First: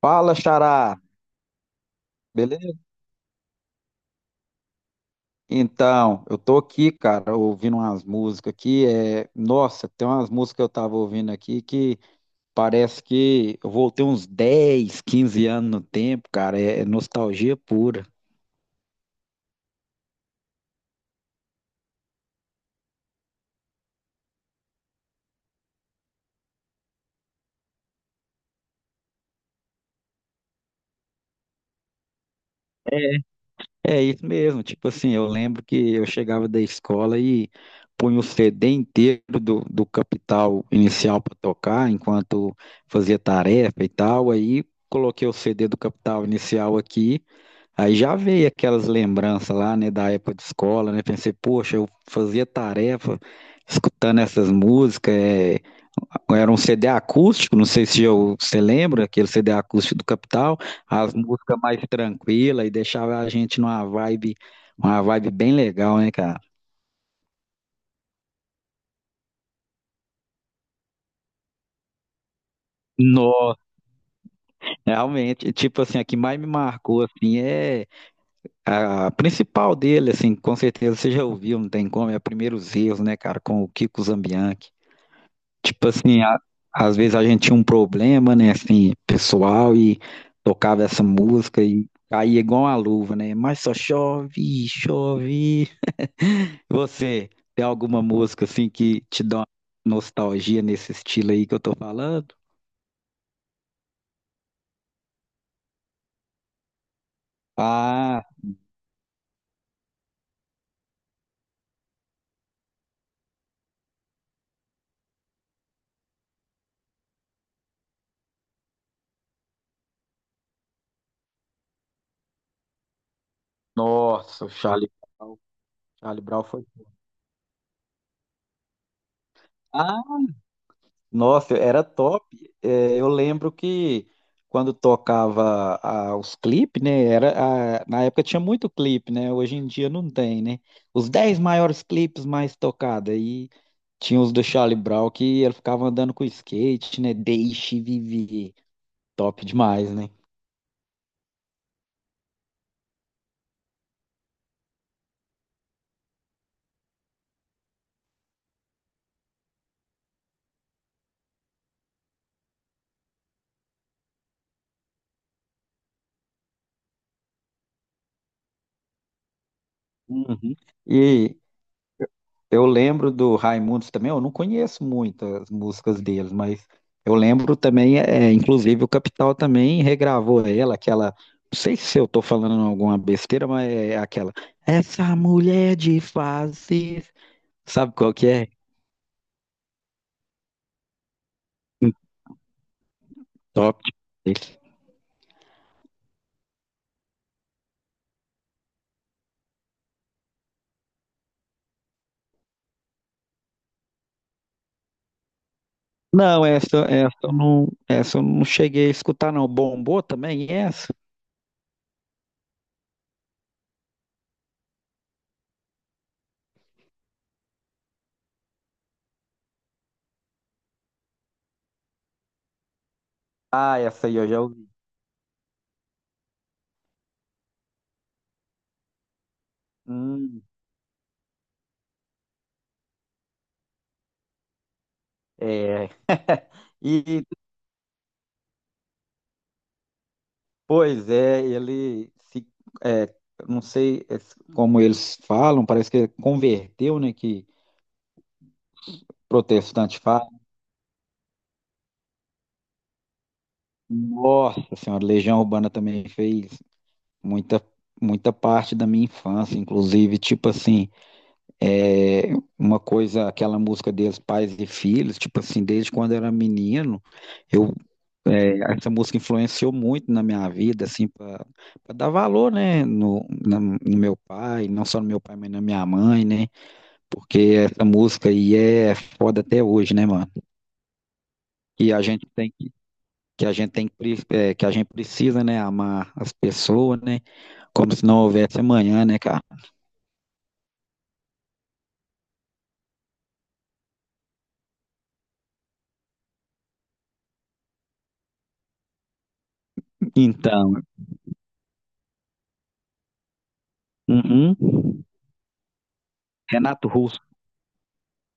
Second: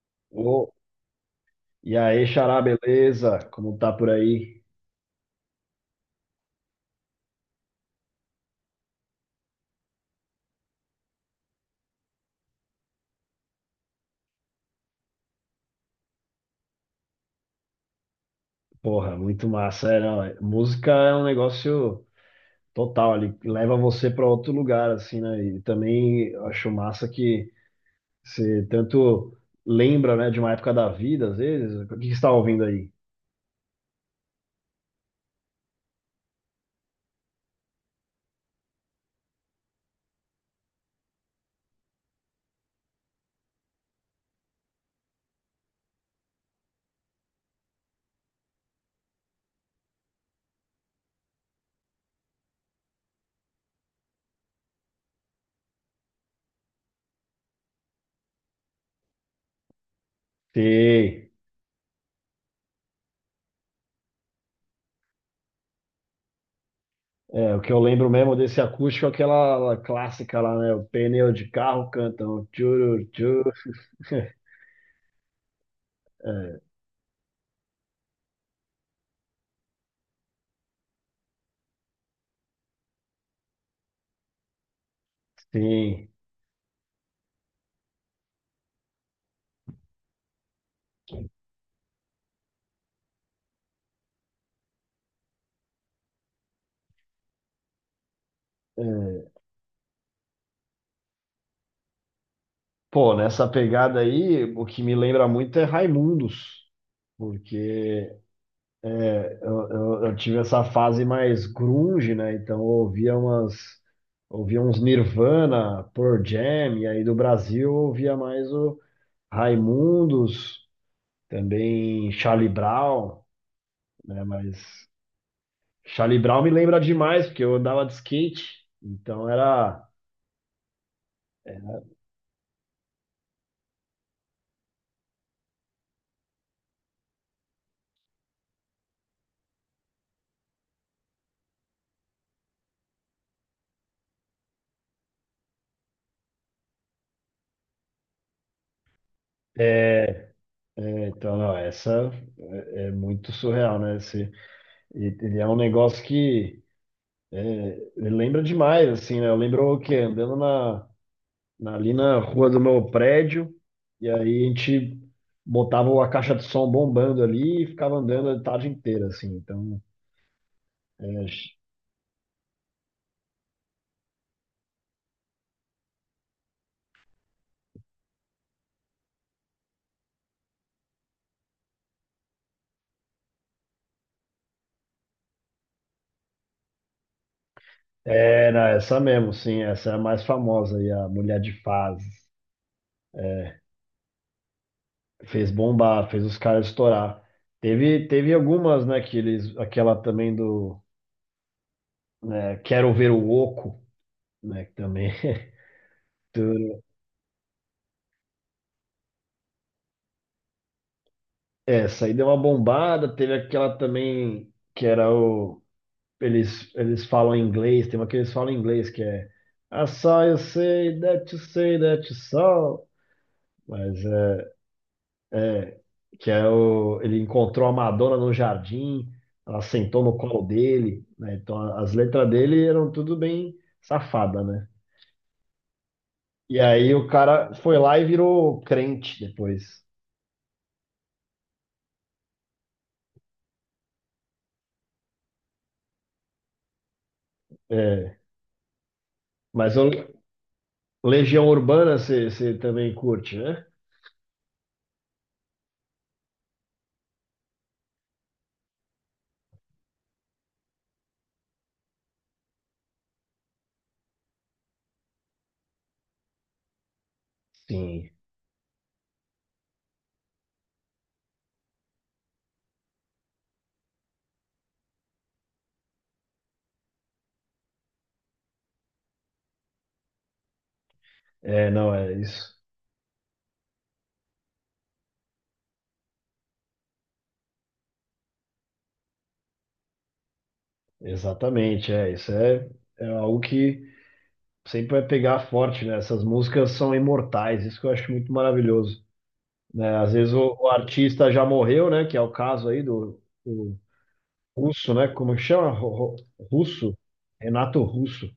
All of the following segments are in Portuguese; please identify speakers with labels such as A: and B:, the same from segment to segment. A: Fala,
B: Ô,
A: Xará,
B: e aí, Xará,
A: beleza?
B: beleza? Como tá por aí?
A: Então, eu tô aqui, cara, ouvindo umas músicas aqui. Nossa, tem umas músicas que eu tava ouvindo aqui que parece que eu voltei uns 10, 15 anos no tempo, cara. É nostalgia pura.
B: Porra, muito massa, é, não, é- música é um negócio total, ele leva você para outro lugar, assim, né? E também eu acho massa que você tanto lembra, né, de uma época da vida, às vezes. O que que você está ouvindo aí?
A: É é isso mesmo, tipo assim, eu lembro que eu chegava da escola e punha o CD inteiro do Capital Inicial pra tocar enquanto fazia tarefa e tal. Aí coloquei o CD do Capital Inicial aqui. Aí já veio aquelas lembranças lá, né, da época de escola, né? Pensei, poxa, eu fazia tarefa escutando essas músicas. Era um CD acústico, não sei se eu, você lembra, aquele CD acústico do Capital, as
B: Sei.
A: músicas mais tranquilas e deixava a gente numa vibe, uma vibe bem legal, né, cara?
B: É, o que eu lembro mesmo desse acústico é aquela clássica lá, né? O pneu de carro cantam. Tchuru, tchuru.
A: Nossa, realmente, tipo assim, a que mais me
B: É,
A: marcou, assim, é a principal dele, assim, com certeza você já ouviu, não tem como, é Primeiros Erros, né, cara, com o Kiko Zambianchi. Tipo
B: sim.
A: assim, às vezes a gente tinha um problema, né, assim, pessoal, e tocava essa música e caía igual uma luva, né? Mas só chove, chove. Você tem alguma música assim que te
B: É.
A: dá uma nostalgia nesse estilo aí que eu tô falando?
B: Pô, nessa pegada aí, o que me lembra muito é Raimundos, porque
A: Ah,
B: eu tive essa fase mais grunge, né? Então eu ouvia umas, ouvia uns Nirvana, Pearl Jam, e aí do Brasil eu ouvia mais o Raimundos, também Charlie Brown, né?
A: nossa, o
B: Mas
A: Charlie Brown.
B: Charlie
A: Charlie
B: Brown
A: Brown
B: me
A: foi.
B: lembra demais, porque eu andava de skate, então era.
A: Nossa, era top. É, eu lembro que quando tocava os clipes, né? Era, na época tinha muito clipe, né? Hoje em dia não tem, né? Os 10 maiores clipes mais tocados. Aí tinha os do Charlie Brown que ele ficava andando com skate, né? Deixe viver. Top demais, né?
B: é, então, não, essa é muito surreal, né? E é um negócio que lembra demais, assim, né? Eu lembro que andando na, ali na rua do meu prédio, e aí a gente botava a caixa de som bombando ali e ficava andando a tarde inteira, assim. Então,
A: Uhum.
B: é,
A: E Eu lembro do Raimundos também, eu não conheço muitas músicas deles, mas eu lembro também, é, inclusive o Capital também regravou ela, aquela, não sei se eu tô falando alguma besteira, mas é aquela, essa mulher de fases, sabe qual que é?
B: era essa mesmo, sim, essa é a mais famosa, e a Mulher de Fases.
A: Top.
B: Fez bombar, fez os caras estourar. Teve algumas, né, que eles, aquela também do, né, Quero Ver o Oco, né, que também
A: Não, essa, essa eu não cheguei a escutar não, bombou também essa?
B: Essa aí deu uma bombada, teve aquela também que era o. Eles falam em inglês, tem uma que eles falam em inglês que é I saw you say that you say that you saw.
A: Ah,
B: Mas
A: essa aí eu já
B: é
A: ouvi.
B: que é o. Ele encontrou a Madonna no jardim, ela sentou no colo
A: Hum,
B: dele, né? Então as letras dele eram tudo bem safada, né?
A: é.
B: E aí o
A: E
B: cara foi lá e virou crente depois.
A: Pois é, é, não sei como eles falam, parece que ele converteu, né? Que
B: É, mas o
A: protestante fala.
B: Legião Urbana você também curte, né?
A: Nossa Senhora, Legião Urbana também fez muita, muita parte da minha infância, inclusive, tipo assim, é, uma coisa, aquela música deles, Pais e Filhos, tipo assim, desde quando eu era menino, eu,
B: Sim.
A: essa música influenciou muito na minha vida, assim, para dar valor, né, no, no meu pai, não só no meu pai, mas na minha mãe, né? Porque essa música aí é foda até hoje, né, mano?
B: É,
A: E
B: não,
A: a
B: é
A: gente tem
B: isso.
A: que a gente tem que, que a gente precisa, né, amar as pessoas, né? Como se não houvesse amanhã, né, cara?
B: Exatamente, é. Isso é algo que sempre vai pegar forte, né? Essas músicas são imortais, isso que eu acho muito maravilhoso, né? Às vezes o
A: Então,
B: artista já morreu, né? Que é o caso aí do
A: uhum.
B: Russo, né? Como que chama?
A: Renato
B: Russo?
A: Russo.
B: Renato Russo,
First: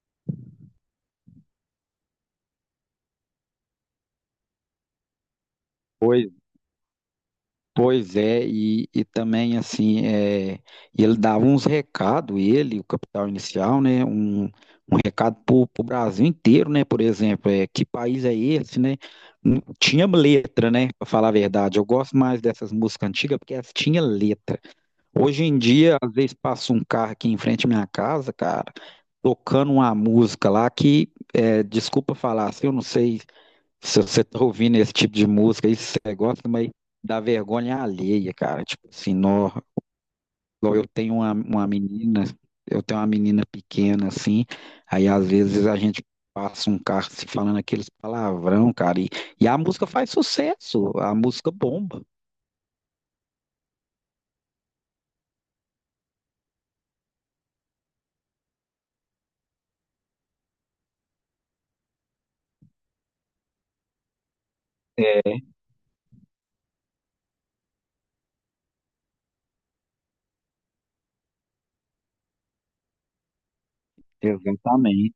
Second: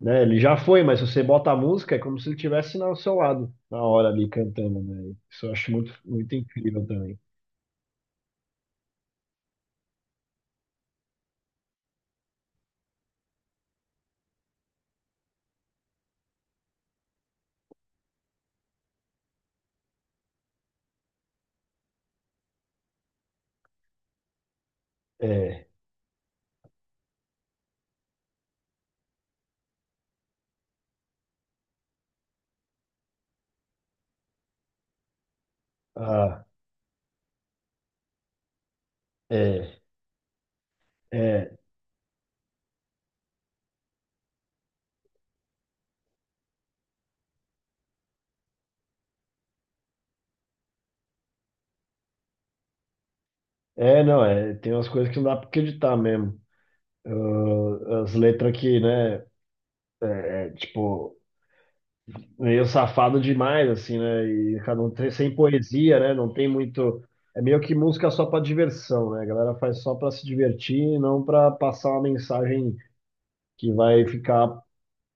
B: né? Ele já foi, mas se você bota a música, é como se ele estivesse ao seu lado, na hora ali cantando, né? Isso eu acho muito,
A: pois.
B: muito incrível também.
A: Pois é, e também assim, é, ele dava uns recados, ele, o Capital Inicial, né? Um recado para o Brasil inteiro, né? Por exemplo, é, que país é esse, né? Tinha letra, né? Para falar a verdade, eu gosto mais dessas músicas antigas porque elas tinham letra. Hoje em
B: É,
A: dia, às vezes passa um carro aqui em frente à minha casa, cara, tocando uma música lá que, é, desculpa falar, assim, eu não sei se você tá ouvindo esse tipo de música, isso você
B: ah,
A: gosta, mas dá vergonha alheia, cara. Tipo assim, nó,
B: é,
A: igual eu tenho uma,
B: é.
A: uma menina, eu tenho uma menina pequena assim, aí às vezes a gente passa um carro se falando aqueles palavrão, cara, e a música faz sucesso, a música bomba.
B: É, não, tem umas coisas que não dá pra acreditar mesmo. Ah, as letras que, né, é, tipo, meio safado demais, assim, né, e cada um tem, sem poesia, né, não tem muito. É meio que música só pra diversão, né, a galera faz só pra se divertir e não pra passar uma mensagem que vai ficar
A: Exatamente.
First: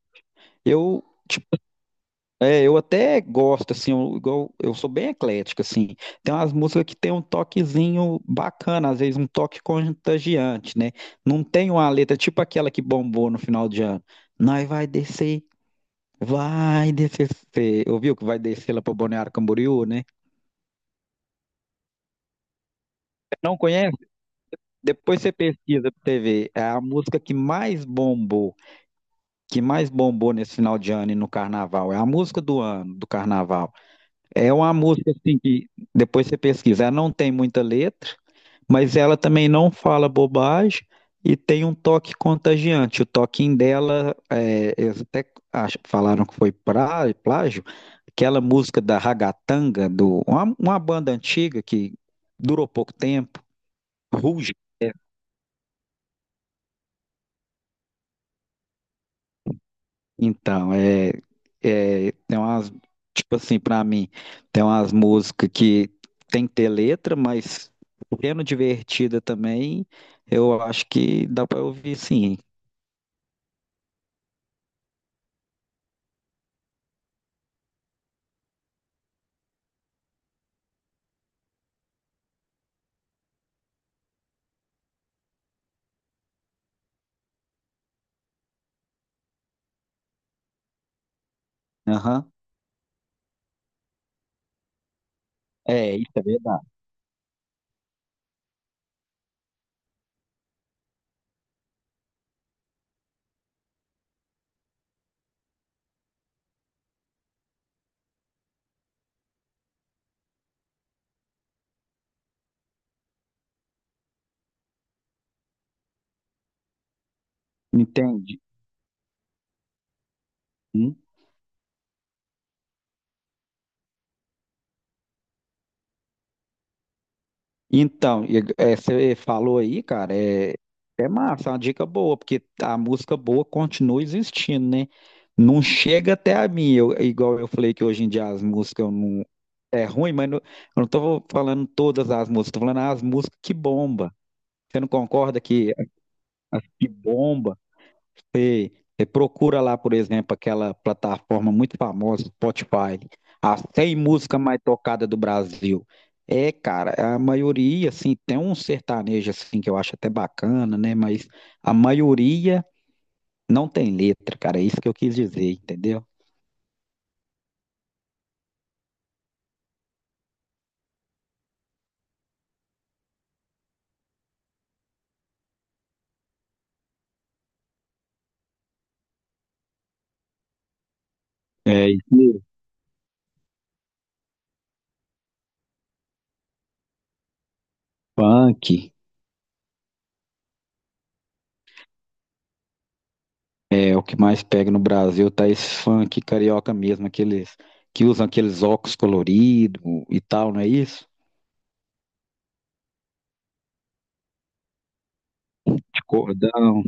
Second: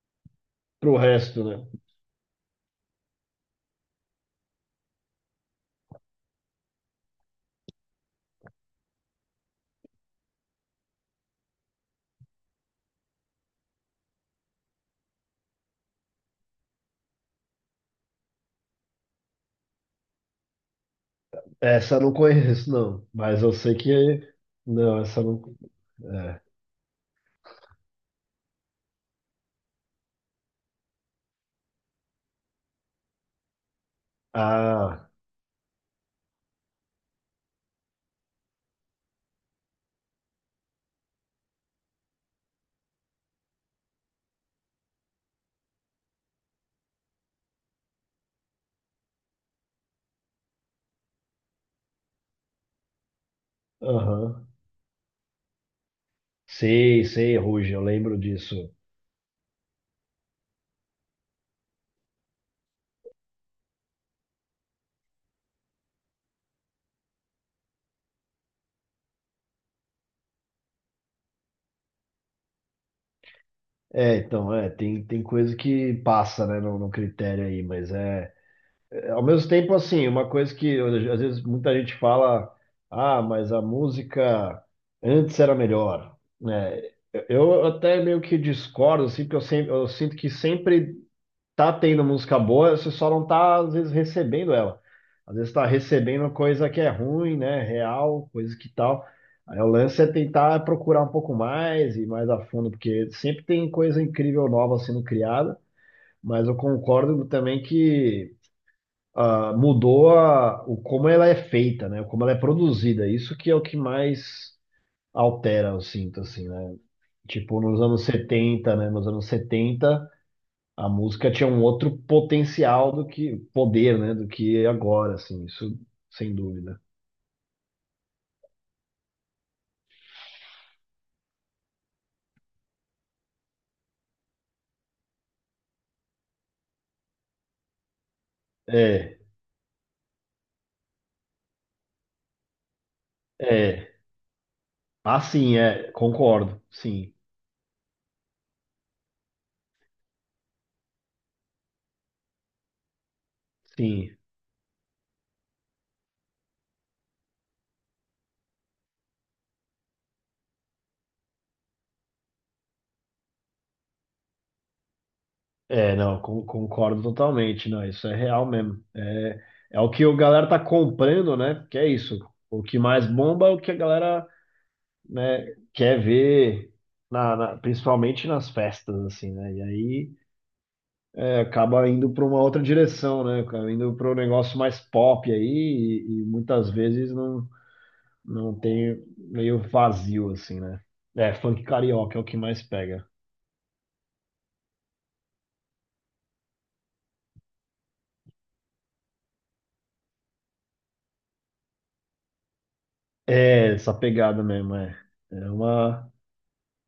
B: pro
A: Eu
B: resto, né.
A: É, eu até gosto, assim, eu, eu sou bem eclético, assim. Tem umas músicas que tem um toquezinho bacana, às vezes um toque contagiante, né? Não tem uma letra tipo aquela que bombou no final de ano. Nós vai descer, vai descer. Você ouviu que vai descer lá para Balneário Camboriú, né?
B: Essa eu não conheço, não, mas eu
A: Não
B: sei que.
A: conhece?
B: Não, essa
A: Depois
B: eu
A: você pesquisa pra
B: não.
A: você
B: É.
A: ver. É a música que mais bombou nesse final de ano e no carnaval. É a música do ano, do carnaval. É uma
B: Ah,
A: música assim que depois você pesquisar, não tem muita letra, mas ela também não fala bobagem e tem um toque contagiante. O toquinho dela, é, eles até falaram que foi plágio, aquela música da Ragatanga, uma banda antiga que durou pouco tempo.
B: aham. Sei, sei, Ruge, eu lembro disso.
A: Então, tem umas, tipo assim, pra mim, tem umas músicas que tem que ter letra, mas sendo divertida também, eu acho que dá pra ouvir sim.
B: É, então, é, tem coisa que passa, né, no critério aí, mas ao mesmo tempo, assim, uma coisa que às vezes muita gente fala, ah, mas a música antes era melhor, né, eu eu até meio que discordo, assim, porque eu, sempre, eu sinto que sempre tá tendo
A: Aham.
B: música boa, você só não tá, às vezes, recebendo ela. Às vezes tá
A: É, isso é
B: recebendo
A: verdade.
B: coisa que é ruim, né? Real, coisa que tal. Aí o lance é tentar procurar um pouco mais e mais a fundo, porque sempre tem coisa incrível nova sendo criada, mas eu concordo também que ah, mudou o como ela é feita, né? Como ela é produzida. Isso que é o que mais altera, eu sinto, assim, né? Tipo, nos anos
A: Entende?
B: setenta né? Nos anos 70 a música tinha um outro potencial do que poder, né? Do que agora, assim, isso sem dúvida.
A: Então, você falou aí, cara, é, é massa, é uma dica boa, porque a música boa continua existindo, né? Não chega até a mim, igual eu falei que hoje em dia as músicas eu
B: É,
A: não, é ruim, mas não, eu não tô falando todas as músicas, tô falando as músicas que
B: é.
A: bomba. Você não
B: Ah,
A: concorda
B: sim, é, concordo.
A: que
B: Sim,
A: bomba? Você, você procura lá, por exemplo, aquela plataforma muito famosa, Spotify, as 100
B: sim.
A: músicas mais tocadas do Brasil. É, cara, a maioria, assim, tem um sertanejo, assim, que eu acho até bacana, né? Mas a maioria não tem letra, cara. É isso que eu quis dizer,
B: É,
A: entendeu?
B: não, concordo totalmente. Não, isso é real mesmo. É o que a galera tá comprando, né? Porque é isso. O que mais bomba é o que a galera, né, quer ver, na, principalmente nas festas, assim, né? E aí, acaba
A: É, isso
B: indo para uma
A: mesmo.
B: outra direção, né? Acaba indo para um negócio mais pop aí e muitas vezes não, não
A: Funk,
B: tem meio vazio assim, né? É, funk carioca é o que mais pega.
A: é o que mais pega no Brasil, tá esse funk carioca mesmo, aqueles que usam aqueles óculos coloridos e tal, não é isso?
B: É, essa pegada mesmo, é. É
A: De
B: uma.
A: cordão.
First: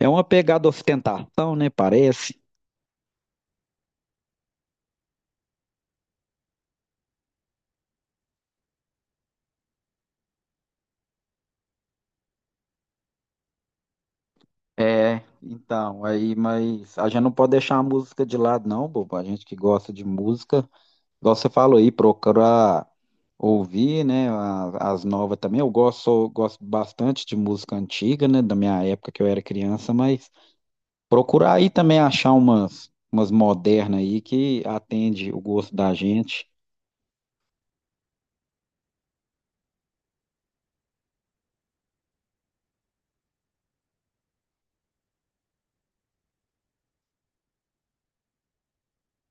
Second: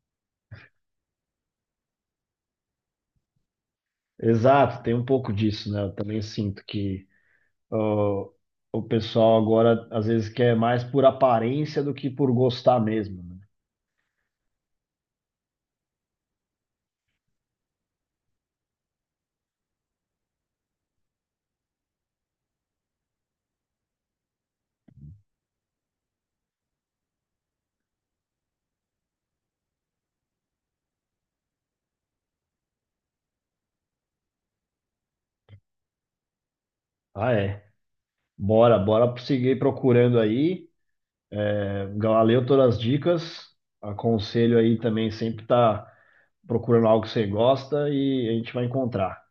A: É uma pegada ostentação, né? Parece.
B: Exato, tem um pouco disso, né? Eu também sinto que ó, o pessoal agora às vezes quer mais por aparência do que por gostar mesmo, né?
A: É, então, aí, mas a gente não pode deixar a música de lado, não, bobo. A gente que gosta de música, igual você falou aí, procurar ouvir, né, as, novas também. Eu gosto, gosto bastante de música antiga, né, da minha época que eu era criança, mas procurar aí também achar umas, modernas aí que atende o gosto da gente.
B: Ah, é. Bora, bora seguir procurando aí. É, Galileu, todas as dicas. Aconselho aí também sempre tá procurando algo que você gosta e a gente vai encontrar.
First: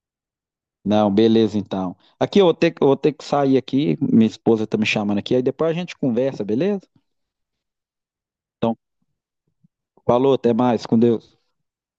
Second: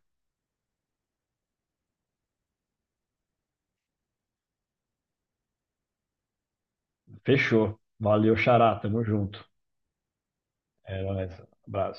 A: Não, beleza, então. Aqui eu vou ter, eu vou ter que sair aqui, minha esposa tá me chamando aqui, aí depois a gente conversa, beleza?
B: Fechou. Valeu, Xará. Tamo junto.
A: Falou, até mais,
B: É
A: com
B: nóis.
A: Deus.
B: Abraço.